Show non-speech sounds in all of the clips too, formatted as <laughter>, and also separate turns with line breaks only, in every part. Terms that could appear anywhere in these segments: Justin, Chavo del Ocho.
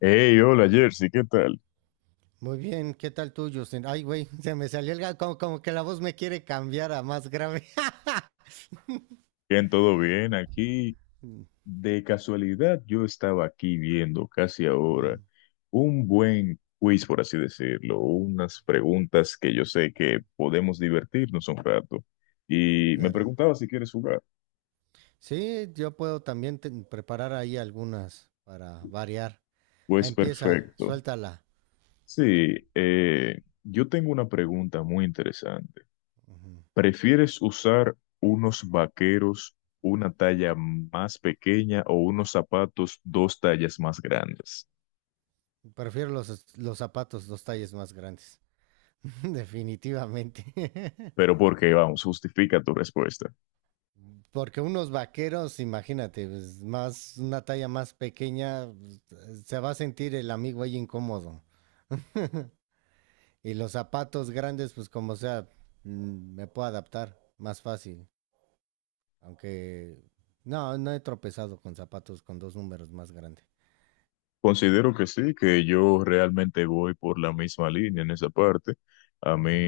Hey, hola Jersey, ¿qué tal?
Muy bien, ¿qué tal tú, Justin? Ay, güey, <laughs> se me salió el gato, como que la voz me quiere cambiar a más grave. <laughs>
¿Bien, todo bien? Aquí, de casualidad, yo estaba aquí viendo casi ahora
Mm,
un buen quiz, por así decirlo, unas preguntas que yo sé que podemos divertirnos un rato. Y me
claro.
preguntaba si quieres jugar.
Sí, yo puedo también preparar ahí algunas para variar.
Pues
Empieza,
perfecto.
suéltala.
Sí, yo tengo una pregunta muy interesante.
Ujú.
¿Prefieres usar unos vaqueros una talla más pequeña o unos zapatos dos tallas más grandes?
Prefiero los zapatos, los talles más grandes. <laughs> Definitivamente. <laughs>
Pero porque, vamos, justifica tu respuesta.
Porque unos vaqueros, imagínate, pues, más, una talla más pequeña, pues, se va a sentir el amigo ahí incómodo. <laughs> Y los zapatos grandes, pues como sea, me puedo adaptar más fácil. Aunque no he tropezado con zapatos con dos números más grandes.
Considero que sí, que yo realmente voy por la misma línea en esa parte. A mí,
Ujú.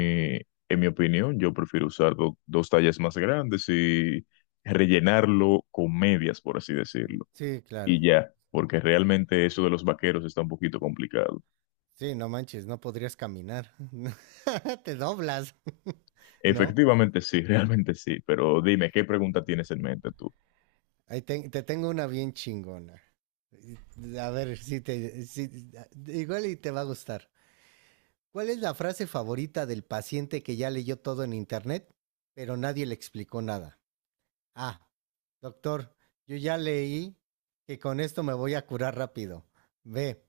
en mi opinión, yo prefiero usar dos tallas más grandes y rellenarlo con medias, por así decirlo.
Sí, claro.
Y ya, porque realmente eso de los vaqueros está un poquito complicado.
Sí, no manches, no podrías caminar. <laughs> Te doblas, <laughs> ¿no?
Efectivamente sí, <laughs> realmente sí, pero dime, ¿qué pregunta tienes en mente tú?
Ahí te tengo una bien chingona. A ver, si te, si- igual y te va a gustar. ¿Cuál es la frase favorita del paciente que ya leyó todo en internet, pero nadie le explicó nada? Ah, doctor, yo ya leí que con esto me voy a curar rápido. B,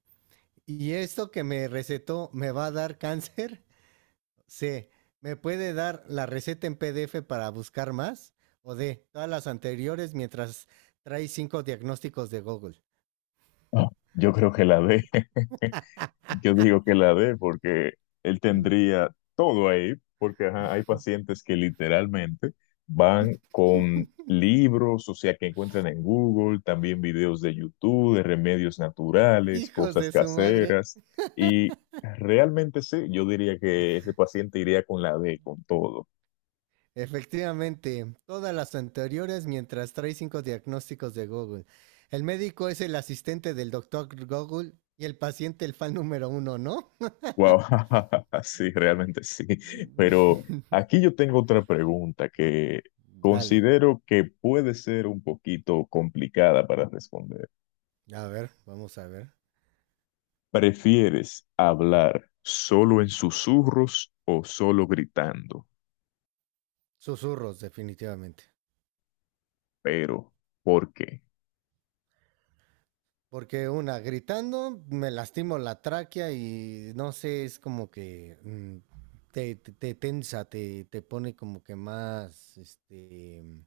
¿y esto que me recetó me va a dar cáncer? <laughs> C, ¿me puede dar la receta en PDF para buscar más? O D, todas las anteriores mientras trae cinco diagnósticos de Google.
Ah, yo creo que la de... <laughs> Yo digo que la D, porque él
Mm.
tendría todo ahí, porque ajá, hay pacientes que literalmente van con libros, o sea, que encuentran en Google, también videos de YouTube, de remedios naturales,
Hijos
cosas
de su madre.
caseras, y realmente sí, yo diría que ese paciente iría con la D, con todo.
Efectivamente, todas las anteriores mientras trae cinco diagnósticos de Google. El médico es el asistente del doctor Google y el paciente el fan número uno, ¿no?
Wow, <laughs> sí, realmente sí. Pero
<laughs>
aquí yo tengo otra pregunta que
Dale,
considero que puede ser un poquito complicada para responder.
a ver, vamos a ver.
¿Prefieres hablar solo en susurros o solo gritando?
Susurros, definitivamente.
Pero, ¿por qué?
Porque una, gritando, me lastimo la tráquea y no sé, es como que te tensa, te pone como que más este, mm,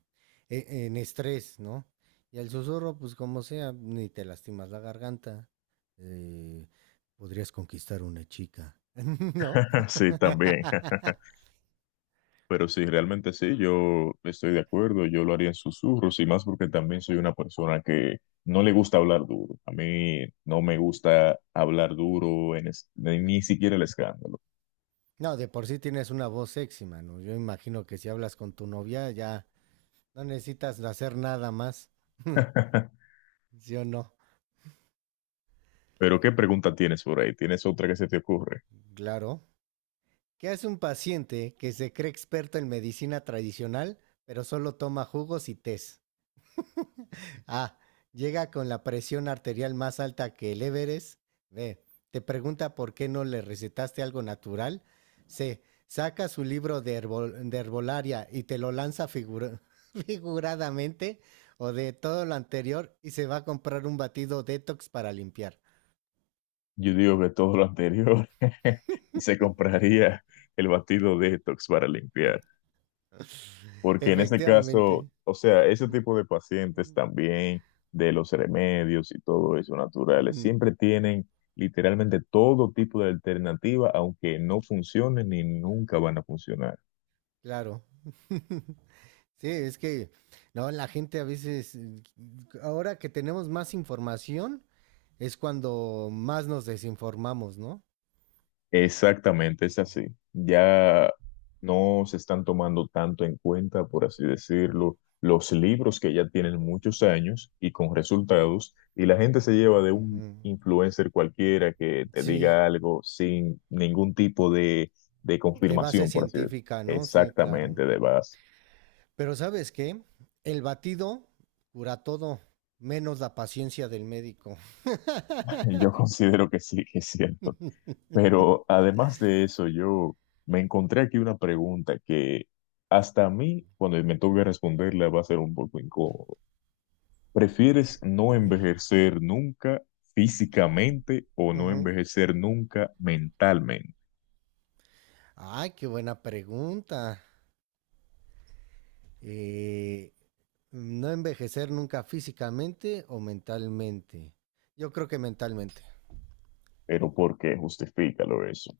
e- en estrés, ¿no? Y el susurro, pues como sea, ni te lastimas la garganta. eh, Podrías conquistar una chica, <laughs> ¿no?
<laughs> Sí, también. <laughs> Pero sí, realmente sí, yo estoy de acuerdo, yo lo haría en susurros y más porque también soy una persona que no le gusta hablar duro. A mí no me gusta hablar duro, ni siquiera el escándalo.
No, de por sí tienes una voz sexy, mano. Yo imagino que si hablas con tu novia ya no necesitas hacer nada más. <laughs>
<laughs>
¿Sí o no?
Pero ¿qué pregunta tienes por ahí? ¿Tienes otra que se te ocurre?
Claro. ¿Qué hace un paciente que se cree experto en medicina tradicional, pero solo toma jugos y tés? A. Llega con la presión arterial más alta que el Everest. B. Te pregunta por qué no le recetaste algo natural. C. Saca su libro de herbolaria y te lo lanza <laughs> figuradamente. O de todo lo anterior y se va a comprar un batido detox para limpiar.
Yo digo que todo lo anterior <laughs> y se compraría el batido detox para limpiar. Porque en ese caso,
Efectivamente.
o sea, ese
Ujú.
tipo de pacientes también, de los remedios y todo eso naturales,
Ujú.
siempre tienen literalmente todo tipo de alternativa, aunque no funcionen ni nunca van a funcionar.
Claro. <laughs> Sí, es que no, la gente a veces, ahora que tenemos más información, es cuando más nos desinformamos, ¿no?
Exactamente, es así. Ya no se están tomando tanto en cuenta, por así decirlo, los libros que ya tienen muchos años y con resultados, y la gente se lleva de un
Ujú.
influencer cualquiera que te
Sí,
diga algo sin ningún tipo de
de base
confirmación, por así decirlo.
científica, ¿no? Sí, claro.
Exactamente, de base.
Pero ¿sabes qué? El batido cura todo, menos la paciencia del médico.
<laughs> Yo considero que sí, que es cierto. Pero además de eso, yo me encontré aquí una pregunta que hasta a mí, cuando me toque responderla, va a ser un poco incómodo. ¿Prefieres no
Ujú,
envejecer nunca físicamente o no
ujú.
envejecer nunca mentalmente?
Ay, qué buena pregunta. Eh, No envejecer nunca físicamente o mentalmente. Yo creo que mentalmente.
Pero ¿por qué? Justifícalo eso.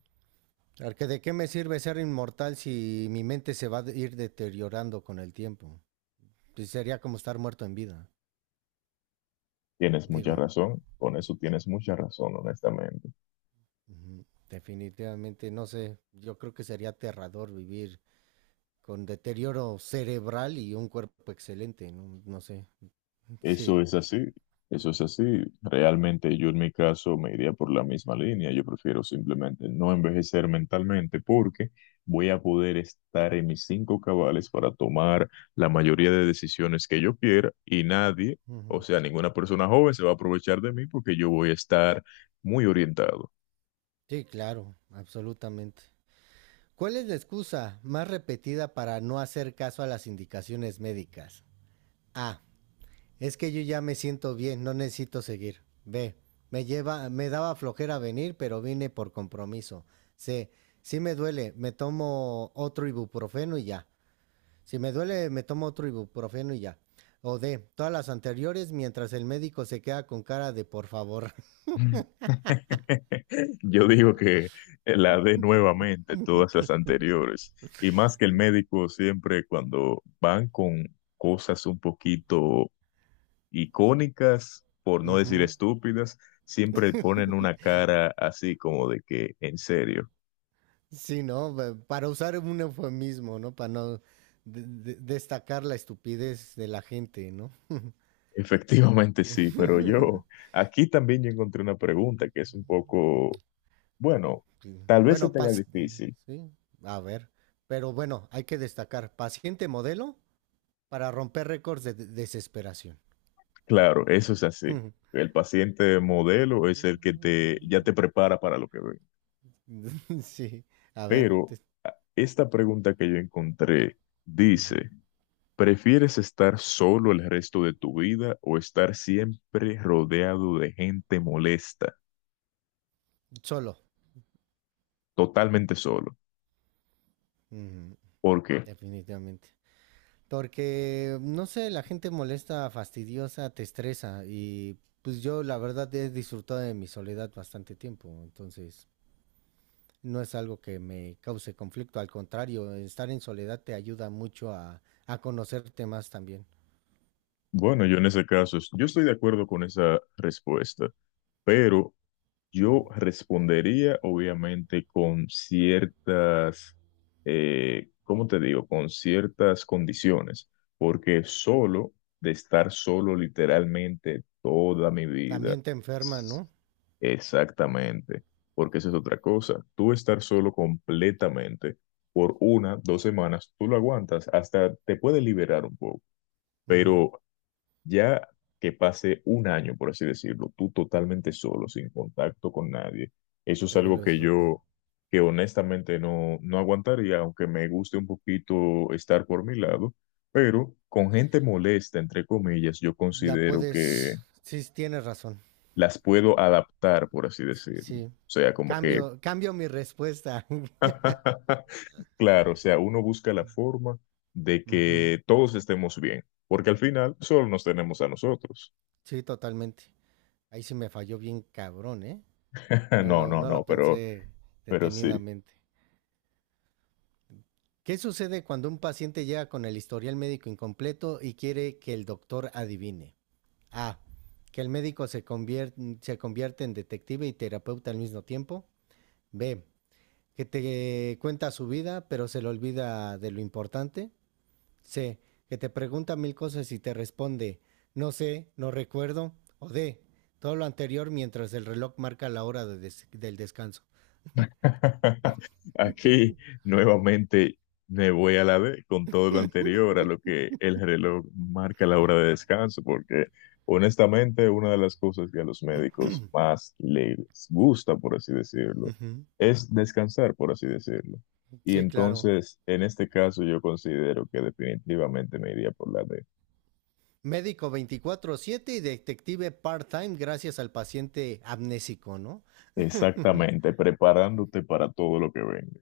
Porque de qué me sirve ser inmortal si mi mente se va a ir deteriorando con el tiempo. Pues sería como estar muerto en vida.
Tienes mucha
Digo,
razón. Con eso tienes mucha razón, honestamente.
ujú, definitivamente, no sé. Yo creo que sería aterrador vivir con deterioro cerebral y un cuerpo excelente. No, no sé.
Eso
Sí.
es así, eso es así. Realmente yo en mi caso me iría por la misma línea. Yo prefiero simplemente no envejecer mentalmente porque voy a poder estar en mis cinco cabales para tomar la mayoría de decisiones que yo quiera y nadie, o
Ujú.
sea, ninguna persona joven se va a aprovechar de mí porque yo voy a estar muy orientado.
Sí, claro, absolutamente. ¿Cuál es la excusa más repetida para no hacer caso a las indicaciones médicas? A. Es que yo ya me siento bien, no necesito seguir. B. Me lleva, me daba flojera venir, pero vine por compromiso. C. Si me duele, me tomo otro ibuprofeno y ya. Si me duele, me tomo otro ibuprofeno y ya. O D. Todas las anteriores mientras el médico se queda con cara de por favor.
<laughs> Yo digo que la dé nuevamente todas las anteriores. Y más que el médico siempre cuando van con cosas un poquito icónicas,
<laughs>
por no decir
Ujú.
estúpidas, siempre ponen una cara así como de que, en serio.
Sí, ¿no? Para usar un eufemismo, ¿no? Para no de- destacar la estupidez de la gente, ¿no?
<laughs> Efectivamente sí, pero yo
<laughs>
aquí también yo encontré una pregunta que es un poco, bueno,
Sí.
tal vez se
Bueno,
tenga difícil.
sí, a ver. Pero bueno, hay que destacar, paciente modelo para romper récords de desesperación.
Claro, eso es así.
<laughs>
El paciente modelo es el que te, ya
<laughs>
te prepara para lo que ve.
Sí, a ver.
Pero esta pregunta que yo encontré
Ujú.
dice, ¿prefieres estar solo el resto de tu vida o estar siempre rodeado de gente molesta,
Solo.
totalmente solo?
Ujú.
¿Por qué?
Definitivamente. Porque, no sé, la gente molesta, fastidiosa, te estresa y pues yo la verdad he disfrutado de mi soledad bastante tiempo, entonces no es algo que me cause conflicto, al contrario, estar en soledad te ayuda mucho a conocerte más también.
Bueno, yo en ese caso, yo estoy de acuerdo con esa respuesta, pero yo
Ujú.
respondería obviamente con ciertas, ¿cómo te digo? Con ciertas condiciones, porque solo, de estar solo literalmente toda mi vida,
También te enferma, ¿no?
exactamente, porque esa es otra cosa. Tú estar solo completamente por una, 2 semanas, tú lo aguantas, hasta te puede liberar un poco,
Ujú.
pero ya que pase 1 año, por así decirlo, tú totalmente solo, sin contacto con nadie, eso
Te
es algo
vuelves
que
loco.
yo, que honestamente no, no aguantaría, aunque me guste un poquito estar por mi lado, pero con gente molesta, entre comillas, yo
La
considero que
puedes, sí, sí, tienes razón,
las puedo adaptar, por así decirlo. O
sí.
sea, como que,
Cambio mi respuesta. <laughs>
<laughs> claro, o sea, uno busca la forma de
Ujú.
que todos estemos bien, porque al final solo nos tenemos a nosotros.
Sí, totalmente. Ahí sí me falló bien cabrón, ¿eh?
<laughs> No, no,
No
no,
lo
pero
pensé
Pero sí.
detenidamente. ¿Qué sucede cuando un paciente llega con el historial médico incompleto y quiere que el doctor adivine? A. Que el médico se convierte en detective y terapeuta al mismo tiempo. B. Que te cuenta su vida, pero se le olvida de lo importante. C. Que te pregunta mil cosas y te responde, no sé, no recuerdo. O D. Todo lo anterior mientras el reloj marca la hora del descanso.
<laughs> Aquí nuevamente me voy a la D con todo lo anterior a lo que el reloj marca la hora de descanso, porque honestamente una de las cosas que a los médicos más les gusta, por así decirlo,
Ujú.
es descansar, por así decirlo. Y
Sí, claro.
entonces, en este caso, yo considero que definitivamente me iría por la D.
Médico 24/7 y detective part-time gracias al paciente amnésico, ¿no?
Exactamente, preparándote para todo lo que venga.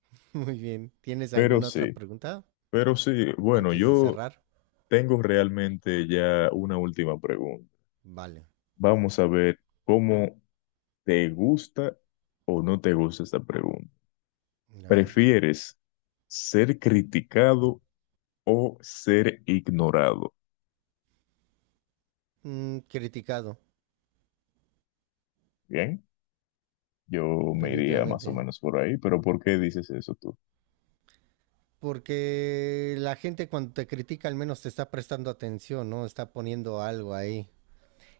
<laughs> Muy bien. ¿Tienes
Pero
alguna otra
sí,
pregunta
pero sí, bueno,
antes de
yo
cerrar?
tengo realmente ya una última pregunta.
Vale.
Vamos a ver cómo te gusta o no te gusta esta pregunta.
A ver.
¿Prefieres ser criticado o ser ignorado?
Mm, criticado,
Bien, yo me iría más o
definitivamente.
menos por ahí, pero ¿por qué dices eso tú?
Porque la gente cuando te critica al menos te está prestando atención, ¿no? Está poniendo algo ahí.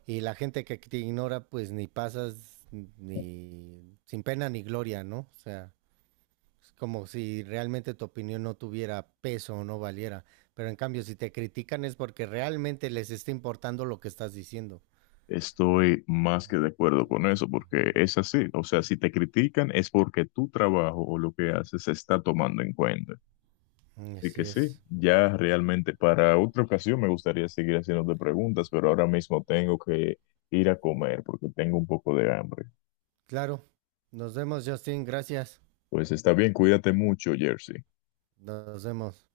Y la gente que te ignora, pues ni pasas ni sin pena ni gloria, ¿no? O sea, es como si realmente tu opinión no tuviera peso o no valiera. Pero en cambio, si te critican es porque realmente les está importando lo que estás diciendo.
Estoy más que de acuerdo con eso, porque
Ujú.
es así. O sea, si te critican es porque tu trabajo o lo que haces se está tomando en cuenta. Así que
Así
sí,
es.
ya realmente para otra ocasión me gustaría seguir haciéndote preguntas, pero ahora mismo tengo que ir a comer porque tengo un poco de hambre.
Claro. Nos vemos, Justin. Gracias.
Pues está bien, cuídate mucho, Jersey.
Nos vemos.